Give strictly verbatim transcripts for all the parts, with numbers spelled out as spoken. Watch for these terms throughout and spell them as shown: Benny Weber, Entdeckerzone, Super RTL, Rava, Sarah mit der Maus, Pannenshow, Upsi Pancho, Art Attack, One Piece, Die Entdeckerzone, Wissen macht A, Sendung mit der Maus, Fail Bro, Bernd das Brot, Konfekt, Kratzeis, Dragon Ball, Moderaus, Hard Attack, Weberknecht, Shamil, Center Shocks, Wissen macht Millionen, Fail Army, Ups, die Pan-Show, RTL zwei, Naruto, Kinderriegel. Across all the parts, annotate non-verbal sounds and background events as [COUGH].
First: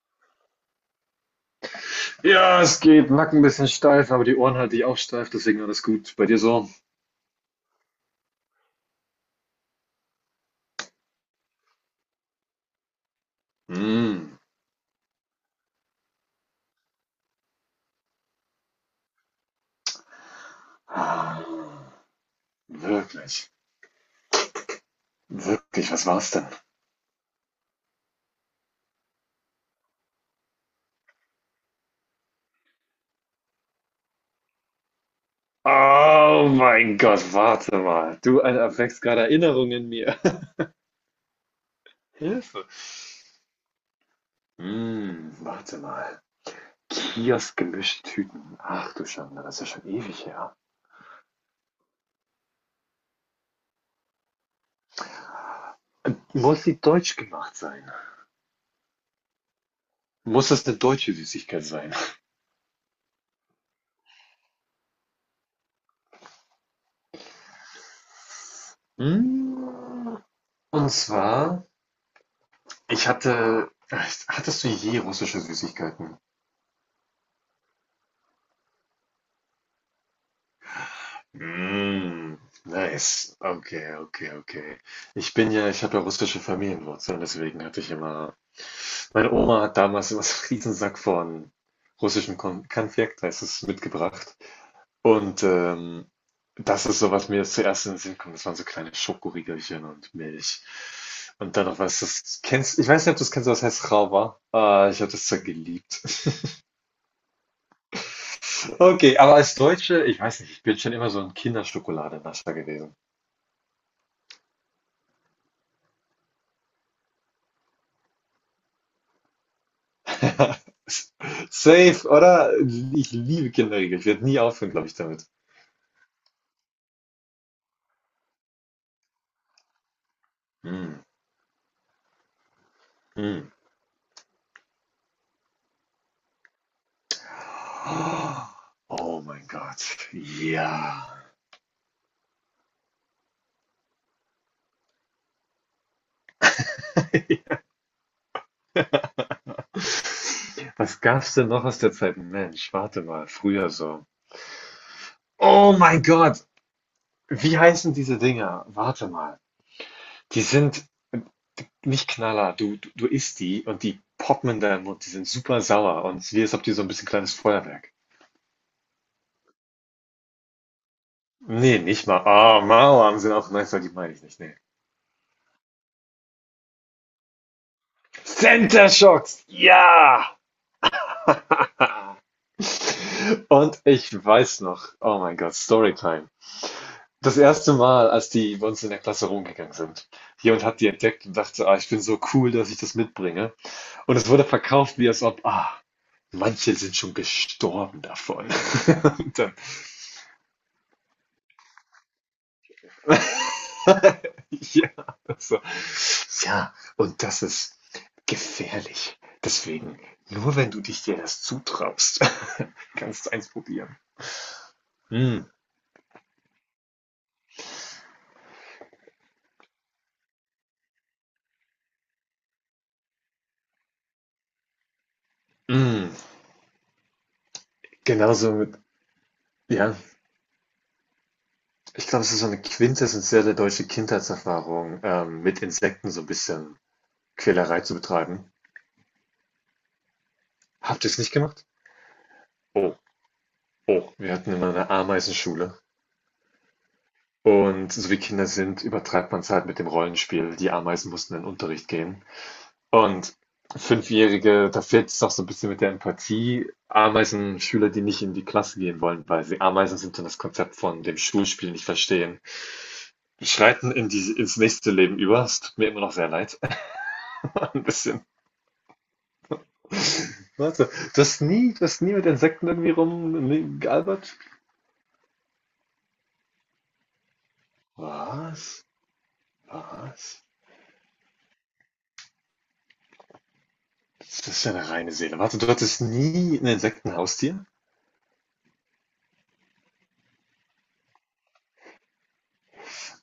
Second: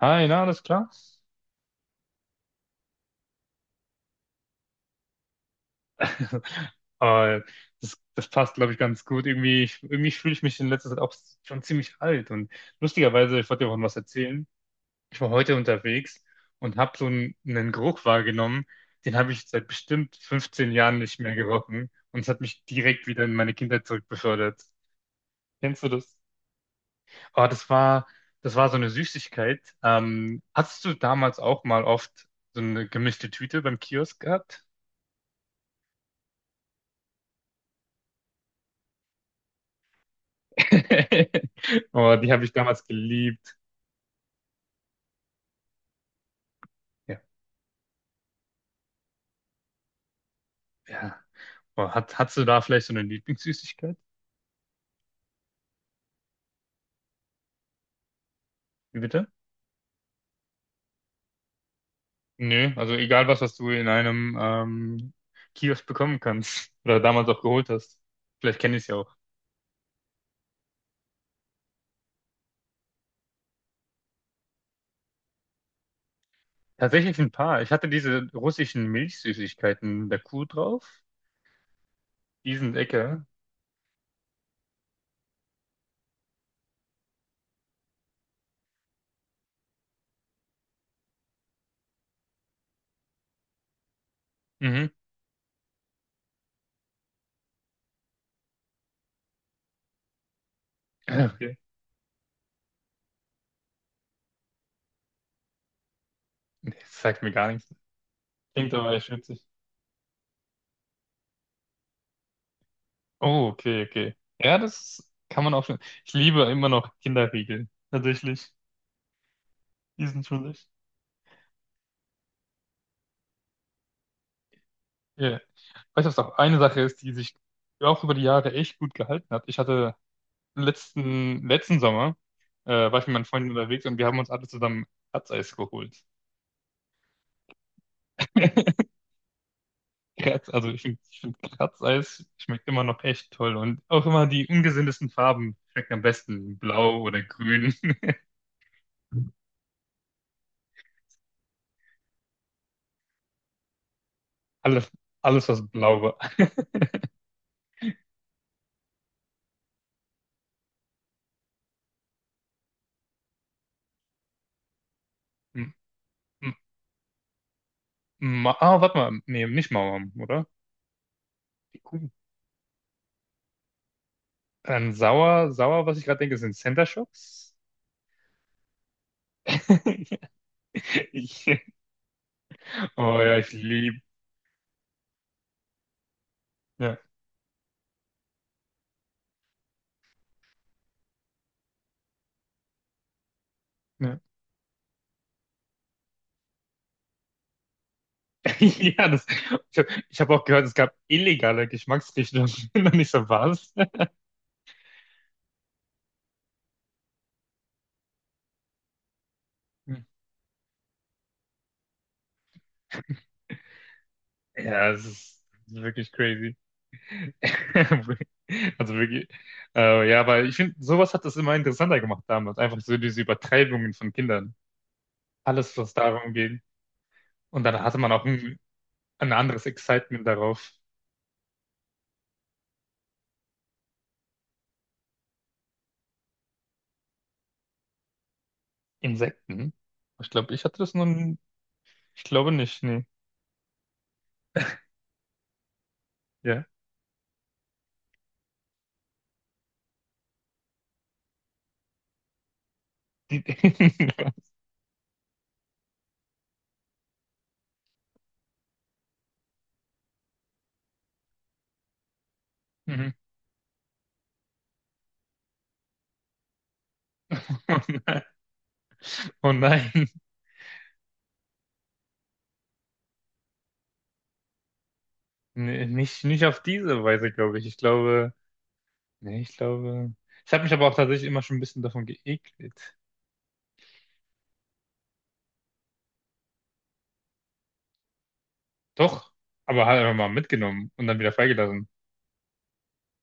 Hi, na, alles klar? Ja, es geht. Nacken ein bisschen steif, aber die Ohren halte ich auch steif, deswegen alles gut. Bei dir [LAUGHS] so? Aber das, das passt, glaube ich, ganz gut. Irgendwie, ich- irgendwie fühle ich mich in letzter Zeit auch schon ziemlich alt. Und lustigerweise, ich wollte dir auch noch was Mm. erzählen. Ich war heute unterwegs und habe so einen, einen Geruch wahrgenommen, den habe ich seit bestimmt fünfzehn Jahren nicht mehr Ah, gerochen. Und es hat mich direkt wieder in wirklich, meine Kindheit zurückbefördert. Kennst du wirklich, was das? war's denn? Oh, das war, das war so eine Süßigkeit. Ähm, hattest du damals auch mal oft so eine gemischte Tüte beim Kiosk gehabt? Oh mein Gott, warte mal. Du ein- erweckst gerade Erinnerungen in mir. [LAUGHS] Oh, [LAUGHS] die habe ich Hilfe. damals geliebt. Mm, warte mal. Ja, Kiosk gemischt Tüten. Ach du Schande, das ist ja schon ewig her. ja. Oh, hat, hast du da vielleicht so eine Lieblingssüßigkeit? Äh, Muss sie deutsch gemacht sein? Wie bitte? Muss das eine deutsche Süßigkeit sein? Nö, also egal was, was du in einem ähm, Kiosk bekommen kannst oder damals auch geholt hast. Vielleicht kenne ich es ja auch. Mm. Und zwar Ich hatte, hattest du je russische Süßigkeiten? Tatsächlich ein paar. Ich hatte diese russischen Milchsüßigkeiten mit der Kuh drauf. Mm, Die sind lecker. nice. Okay, okay, okay. Ich bin ja, ich habe ja russische Familienwurzeln, deswegen hatte ich immer, meine Oma hat damals immer so einen Riesensack von russischem Kon Konfekt, heißt es, mitgebracht. Mhm. Und ähm, das ist so, was mir jetzt zuerst in den Sinn kommt. Das waren so kleine Schokoriegelchen und Milch. [CLEARS THROAT] Okay. Und dann noch was, das kennst, ich weiß nicht, ob du es kennst, aber das heißt Rava. Ah, ich habe das zwar geliebt. Nee, das sagt mir gar nichts. Klingt aber echt Okay, aber witzig. als Deutsche, ich weiß nicht, ich bin schon immer so ein Kinderschokoladenascher gewesen. Oh, okay, okay. Ja, das kann man auch schon. Ich liebe immer noch Kinderriegel. Tatsächlich. Die sind schon. [LAUGHS] Safe, oder? Ich liebe Kinderriegel. Ich werde nie aufhören, glaube ich, damit. Ja. Weißt du, was auch eine Sache ist, die sich auch über die Jahre echt gut gehalten hat? Ich hatte Mm, letzten, letzten Sommer, äh, war ich mit meinen Freunden mm. unterwegs und wir haben uns alle zusammen Kratzeis geholt. [LAUGHS] Oh mein Gott. Kratz, also ich finde Ja. ich find Kratzeis schmeckt immer noch echt toll und auch immer die ungesündesten Farben schmecken am besten. Blau oder grün. [LAUGHS] Was gab's denn noch aus der Zeit? Mensch, warte mal, früher so. Alles, alles was Oh blau mein war. Gott. Wie heißen diese Dinger? Warte mal. Die sind nicht Knaller. Du, du, du isst die und die poppen in deinen Mund. Die sind super M- sauer und es ist wie, als m- ob die so ein bisschen kleines Feuerwerk. Ma ah, warte mal. Nee, nicht Mauern, oder? Nee, Die nicht Kuh. mal. Ah, Mauern sind auch nice, aber die meine ich nicht. Nee. Dann sauer, sauer, was ich gerade denke, sind Center Shocks. Center Shocks! [LAUGHS] Ja! Ich, [LAUGHS] Oh ja, ich Und liebe. ich weiß noch, oh mein Gott, Storytime. Ja, Das erste Mal, als die bei uns in der Klasse rumgegangen sind. Jemand hat die entdeckt und dachte, ah, ich bin so cool, dass ich das mitbringe. Und ja. es wurde verkauft, wie als ob, ah, manche sind schon gestorben davon. [LAUGHS] Ja, [LAUGHS] das, Und dann ich habe ich hab auch gehört, es gab illegale Geschmacksrichtungen. [LAUGHS] Und ich so, was? [LAUGHS] ja, also, ja, und das ist gefährlich. Deswegen, nur wenn du dich dir das zutraust, [LAUGHS] kannst du eins probieren. Ja, es Mm, ist wirklich crazy. [LAUGHS] Also wirklich. Äh, ja, aber ich finde, sowas hat das immer interessanter gemacht damals. Einfach so diese Übertreibungen von Kindern. Alles, was mm. darum geht. Und dann hatte man auch Genauso ein, mit, ein anderes ja, Excitement darauf. ich glaube, es ist so eine quintessentielle deutsche Kindheitserfahrung, ähm, mit Insekten so ein bisschen Quälerei zu betreiben. Insekten. Ich glaube, ich hatte das Habt ihr es nicht nun. gemacht? Ich glaube nicht, Oh, nee. oh, wir hatten immer eine Ameisenschule. Ja. Und so wie Kinder sind, übertreibt man es halt mit dem Rollenspiel. Die Ameisen mussten in den Unterricht gehen. Und Die, [LAUGHS] Fünfjährige, da fehlt es doch so ein bisschen mit der Empathie. Ameisen-Schüler, die nicht in die Klasse gehen wollen, weil sie Ameisen sind und das Konzept von dem Schulspiel nicht verstehen, Mhm. schreiten in die ins nächste Leben über. Es tut mir immer noch sehr leid, [LAUGHS] Oh 'n nein. bisschen. Oh nein. Warte, du hast nie du hast nie mit Insekten irgendwie rumgealbert. Nee, nicht, nicht auf diese Weise, glaube ich. Ich glaube, Was? nee, ich glaube. Was? Ich habe mich aber auch tatsächlich immer schon ein bisschen davon geekelt. Das ist ja eine reine Seele. Warte, du hattest nie ein Insektenhaustier? Doch, aber halt einfach mal mitgenommen und dann wieder freigelassen.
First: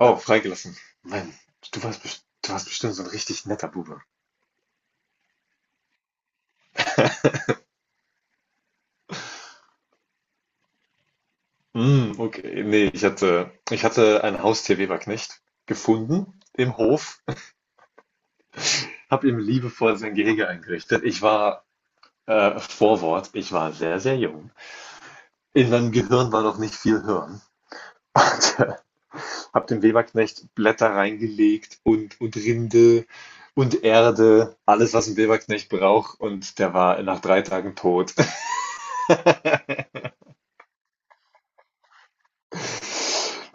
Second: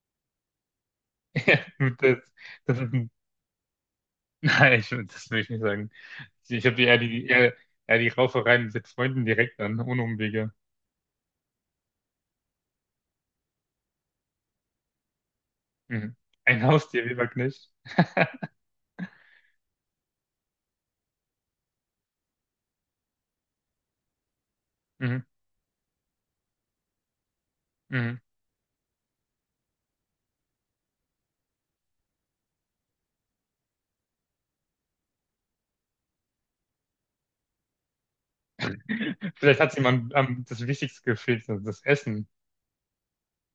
Oh, freigelassen. Mann, [LAUGHS] Ja, du warst Das, best du warst das ist, bestimmt so ein ein- richtig netter Bube. [LAUGHS] nein, ich, das will ich nicht sagen. Ich habe eher die, eher, eher die Raufereien mit Freunden direkt an, ohne Umwege. Hm, okay. Nee, ich hatte ich hatte ein Haustier Weberknecht Mhm. gefunden Ein im Haustier, Hof, Weberknecht. [LAUGHS] [LAUGHS] habe ihm liebevoll sein Gehege eingerichtet. Ich war äh, Vorwort, ich war sehr, sehr jung. Mhm. In meinem Gehirn war noch nicht viel Hirn. [LAUGHS] Mhm. Und, äh, habe dem Weberknecht Blätter reingelegt und und Rinde und Erde, alles, was ein Weberknecht braucht. Und der war nach drei Tagen tot. [LAUGHS] Vielleicht hat jemand am, das Wichtigste gefehlt, das Essen.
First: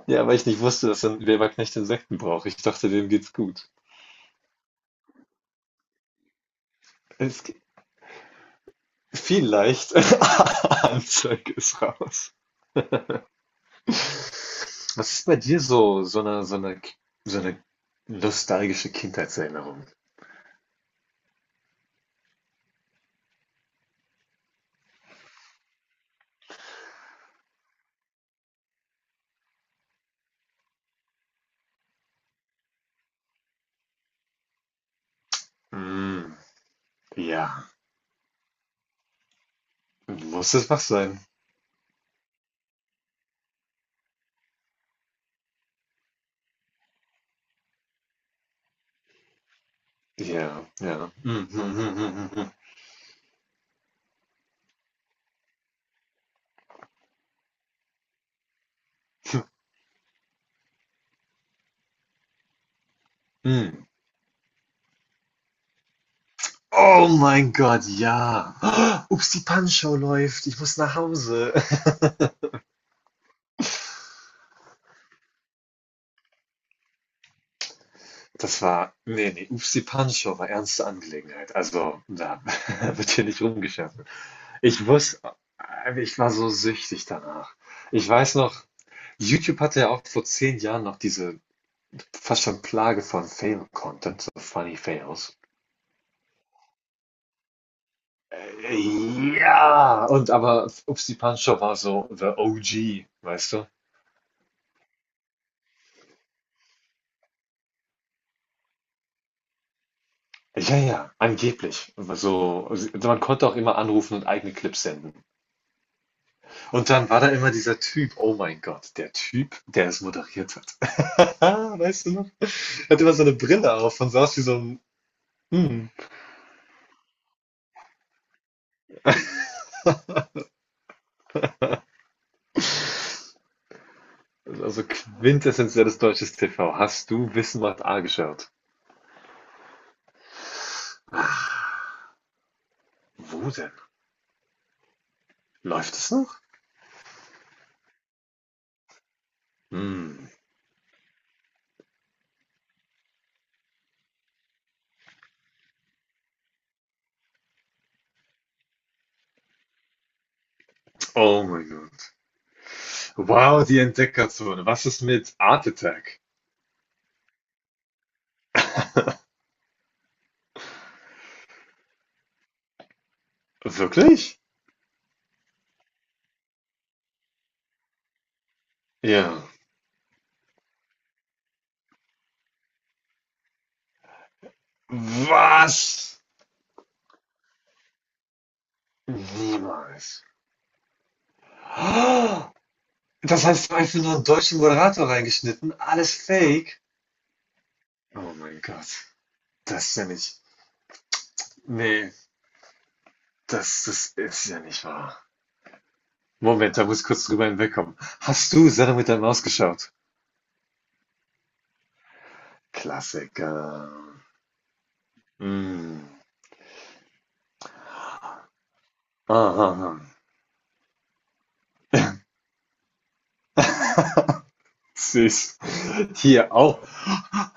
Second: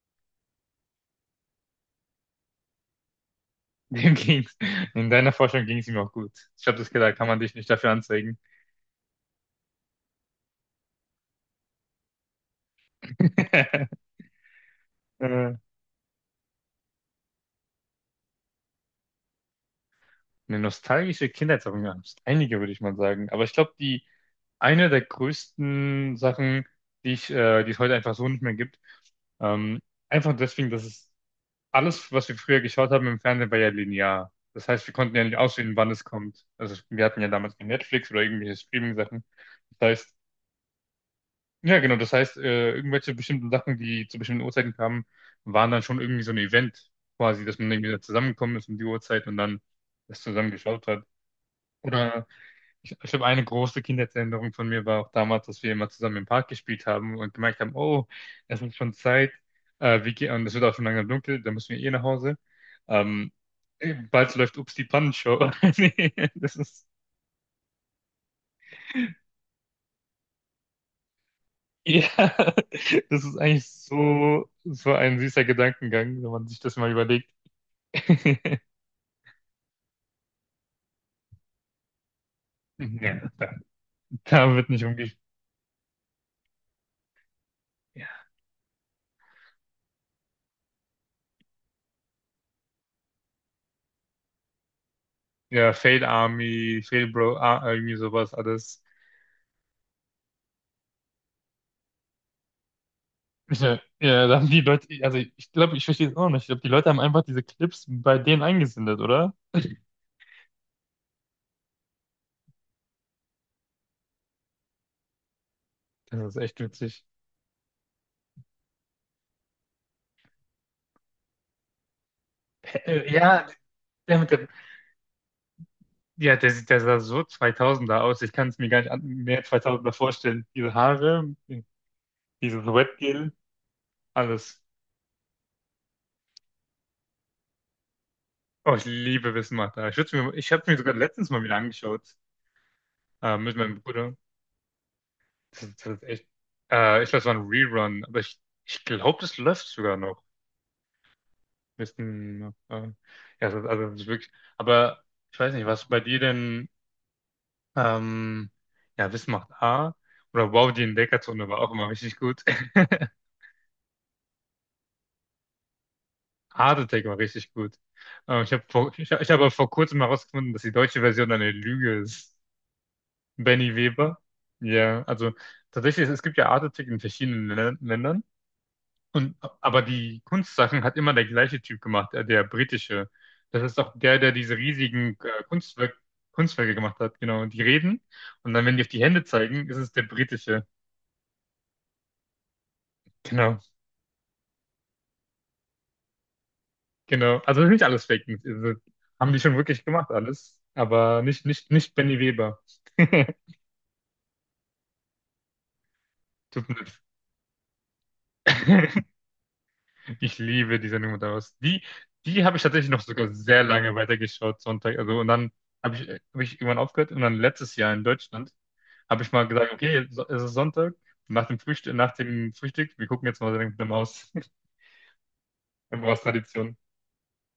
Ja, weil ich nicht wusste, dass ein Weberknecht Insekten braucht. Ich dachte, dem geht's gut. Dem ging's. In deiner Forschung ging es ihm auch gut. Ich habe das gedacht, kann man Es dich nicht dafür anzeigen. Vielleicht. [LAUGHS] Anzeige ist raus. [LAUGHS] Was ist bei Äh, dir so, so eine, so eine, so eine nostalgische Kindheitserinnerung? Eine nostalgische Kindheitserinnerung. Wir haben einige, würde ich mal sagen. Aber ich glaube, die eine der größten Sachen, die ich, äh, die es heute einfach so nicht mehr gibt, ähm, einfach deswegen, dass es alles, was wir früher geschaut haben im Fernsehen, war ja linear. Das heißt, wir konnten ja nicht auswählen, wann es Mm, kommt. Also wir hatten ja ja, damals kein Netflix oder irgendwelche Streaming-Sachen. Das heißt, muss es was sein? Ja, genau. Das heißt, äh, irgendwelche bestimmten Sachen, die zu bestimmten Uhrzeiten kamen, waren dann schon irgendwie so ein Event quasi, dass man irgendwie da zusammengekommen ist um die Uhrzeit und dann das zusammen Ja, geschaut hat. ja. Mm, mm, mm, Oder mm, ich, ich habe eine große Kindheitserinnerung von mir war auch damals, dass wir immer zusammen im Park gespielt haben und gemerkt haben, oh, es ist schon Zeit, mm, äh, wir gehen, und es wird auch schon langsam dunkel, dann müssen wir eh nach Hause. Ähm, mm. bald läuft Ups die Pannenshow. [LAUGHS] Nee, das ist Oh mein Gott, ja. [GASPS] Oh, Ups, die Pan-Show läuft. Ich muss nach Hause. [LAUGHS] ja, [LAUGHS] das ist eigentlich so, so ein süßer Gedankengang, wenn man sich das mal überlegt. [LAUGHS] Das war, nee, nee, Ups, die Pan-Show war ernste Angelegenheit. Also, da [LAUGHS] wird Ja, hier nicht da, rumgeschafft. da wird nicht Ich umgeht. wusste, ich war so süchtig danach. Ja, Ich weiß noch, YouTube hatte ja auch vor zehn Jahren noch diese fast schon Plage von Fail-Content, so Funny Fails. Ja, Fail Army, Fail Bro, Ar- irgendwie sowas alles. Äh, Ja, und aber Upsi Pancho war so the O G, weißt du? Ja, ja, da haben die Leute, also ich glaube, ich verstehe es auch nicht. Ich glaube, die Leute haben einfach diese Clips bei denen eingesendet, oder? Ja, ja, angeblich. So, also man konnte auch immer anrufen und eigene Clips senden. Das ist echt Und witzig. dann war da immer dieser Typ, oh mein Gott, der Typ, der es moderiert hat. [LAUGHS] Ah, weißt du noch? Er hatte Äh, immer so eine Ja, Brille auf und der mit saß wie dem, so ein, mm, ja, der sieht, der sah so zweitausender aus. Ich kann es mir gar nicht an, mehr zweitausender vorstellen. Diese Haare, dieses Wetgel, alles. also quintessentielles deutsches T V. Hast du Wissen macht A geschaut? Oh, ich liebe Wissen macht Millionen. Ich würd's mir, ich habe mir sogar letztens mal wieder angeschaut äh, Wo mit denn? meinem Bruder. Das, ist- das Läuft ist es echt. noch? Äh, ich glaube, es war ein Rerun, aber ich, ich glaube, das läuft sogar noch. Hm. Wissen, äh, ja, das, also das ist wirklich. Aber ich weiß nicht, was bei dir denn ähm, ja Wissen macht A oder Wow, die Oh Entdeckerzone war mein auch immer Gott. richtig gut. Wow, die Entdeckerzone. Was ist mit Art Attack? [LAUGHS] Hard Attack war richtig gut. Äh, ich habe vor, ich, hab- ich habe vor kurzem mal herausgefunden, dass die deutsche Version eine Lüge ist. Benny Weber. Wirklich? Ja, also tatsächlich, es gibt ja Art-Artikel in verschiedenen Lä- Ländern. Ja. Und, aber die Kunstsachen hat immer der gleiche Typ gemacht, der, der britische. Das ist auch der, der diese riesigen äh, Kunstwerk, Was? Kunstwerke gemacht hat, genau. Die reden und dann, wenn die auf die Hände zeigen, ist es der Niemals. britische. Ah, das Genau, heißt, einfach nur einen deutschen Moderator reingeschnitten. Alles fake. genau. Also nicht alles Fake Oh News. mein Also, Gott. haben die schon wirklich Das ist ja gemacht nicht. alles, aber nicht, nicht, nicht Nee, Benny Weber. [LAUGHS] das, das ist ja nicht wahr. Tut Moment, da muss mir ich kurz drüber hinwegkommen. Hast du leid. Sarah [LAUGHS] mit der Maus geschaut? Ich liebe die Sendung Moderaus. Die, die habe ich tatsächlich noch sogar sehr Klassiker. lange weitergeschaut, Sonntag. Also, und dann habe Hm. ich, äh, hab ich irgendwann aufgehört und dann letztes Jahr in Deutschland habe ich mal gesagt, Aha. okay, so- es ist Sonntag, nach dem Frühstück, nach dem Frühstück, wir gucken jetzt mal Sendung mit der Maus. Süß. [LAUGHS] Eine Hier Maus-Tradition. auch.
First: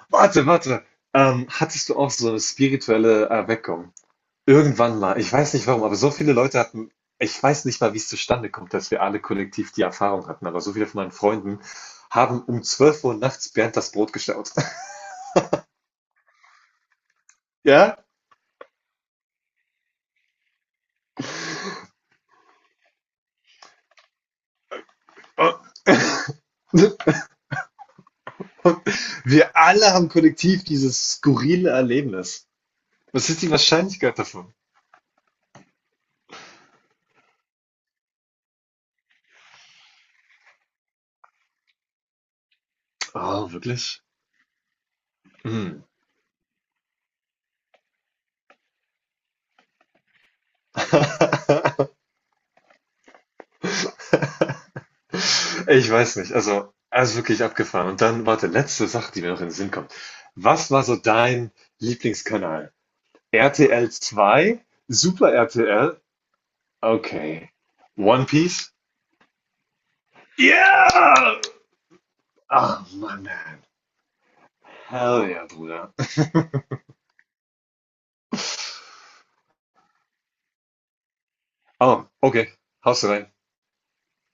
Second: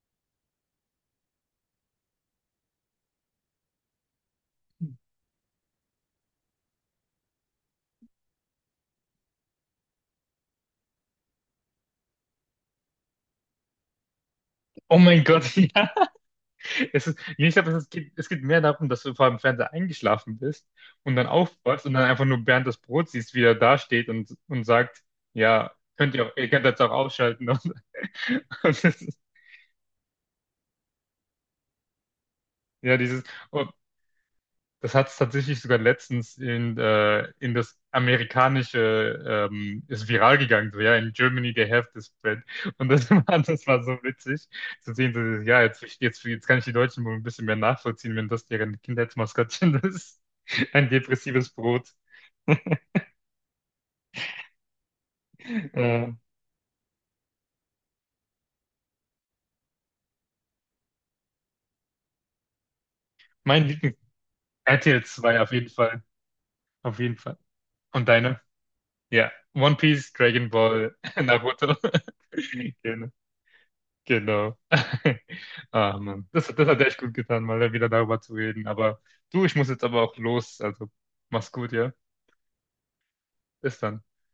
Warte, warte. Ähm, hattest du auch so eine spirituelle Erweckung? Irgendwann mal. Ich weiß nicht warum, aber so viele Leute hatten, ich weiß nicht mal, wie es zustande kommt, dass wir alle kollektiv die Erfahrung hatten, aber so viele von meinen Freunden haben um zwölf Uhr nachts Bernd das Brot gestaut. [LAUGHS] Oh mein Gott, [LAUGHS] ja. Es ist, nee, ich glaube, es, Ja? geht- es geht mehr darum, dass du vor dem Fernseher eingeschlafen bist und dann aufwachst und dann einfach nur Bernd das Brot siehst, wie er da steht und, und sagt, ja, könnt ihr, auch- ihr könnt jetzt auch Und ausschalten. [LAUGHS] Und, und das ist, wir alle haben kollektiv dieses skurrile Erlebnis. ja, dieses. Was ist die Oh, Wahrscheinlichkeit davon? das hat es tatsächlich sogar letztens in, äh, in das amerikanische, ähm, ist viral gegangen, so, ja, in Germany they have this bread. Und das [LAUGHS] war, Oh, das war so wirklich? witzig zu sehen, so, ja, Hm. jetzt, jetzt, jetzt kann ich die Deutschen wohl ein bisschen mehr nachvollziehen, wenn das deren Kindheitsmaskottchen [LAUGHS] ist. Ein depressives [LAUGHS] Brot. Ich Äh, weiß nicht. Also, also wirklich abgefahren. Und dann, warte, letzte Sache, die mir noch in den Sinn kommt. Was war so dein Lieblingskanal? mein RTL Lieblings zwei? R T L Super zwei auf jeden R T L? Fall, auf jeden Fall. Okay. Und One deine? Piece? Ja, One Piece, Dragon Ball, [LAUGHS] Yeah! Naruto. [LAUGHS] Oh Genau. Mann, man. Genau. [LAUGHS] Hell yeah, Bruder. Ah, Mann. Das, das hat echt gut getan, mal wieder darüber zu reden. Aber du, ich muss jetzt aber auch los. Also mach's gut, ja? Oh, okay. Haust du rein. Bis dann.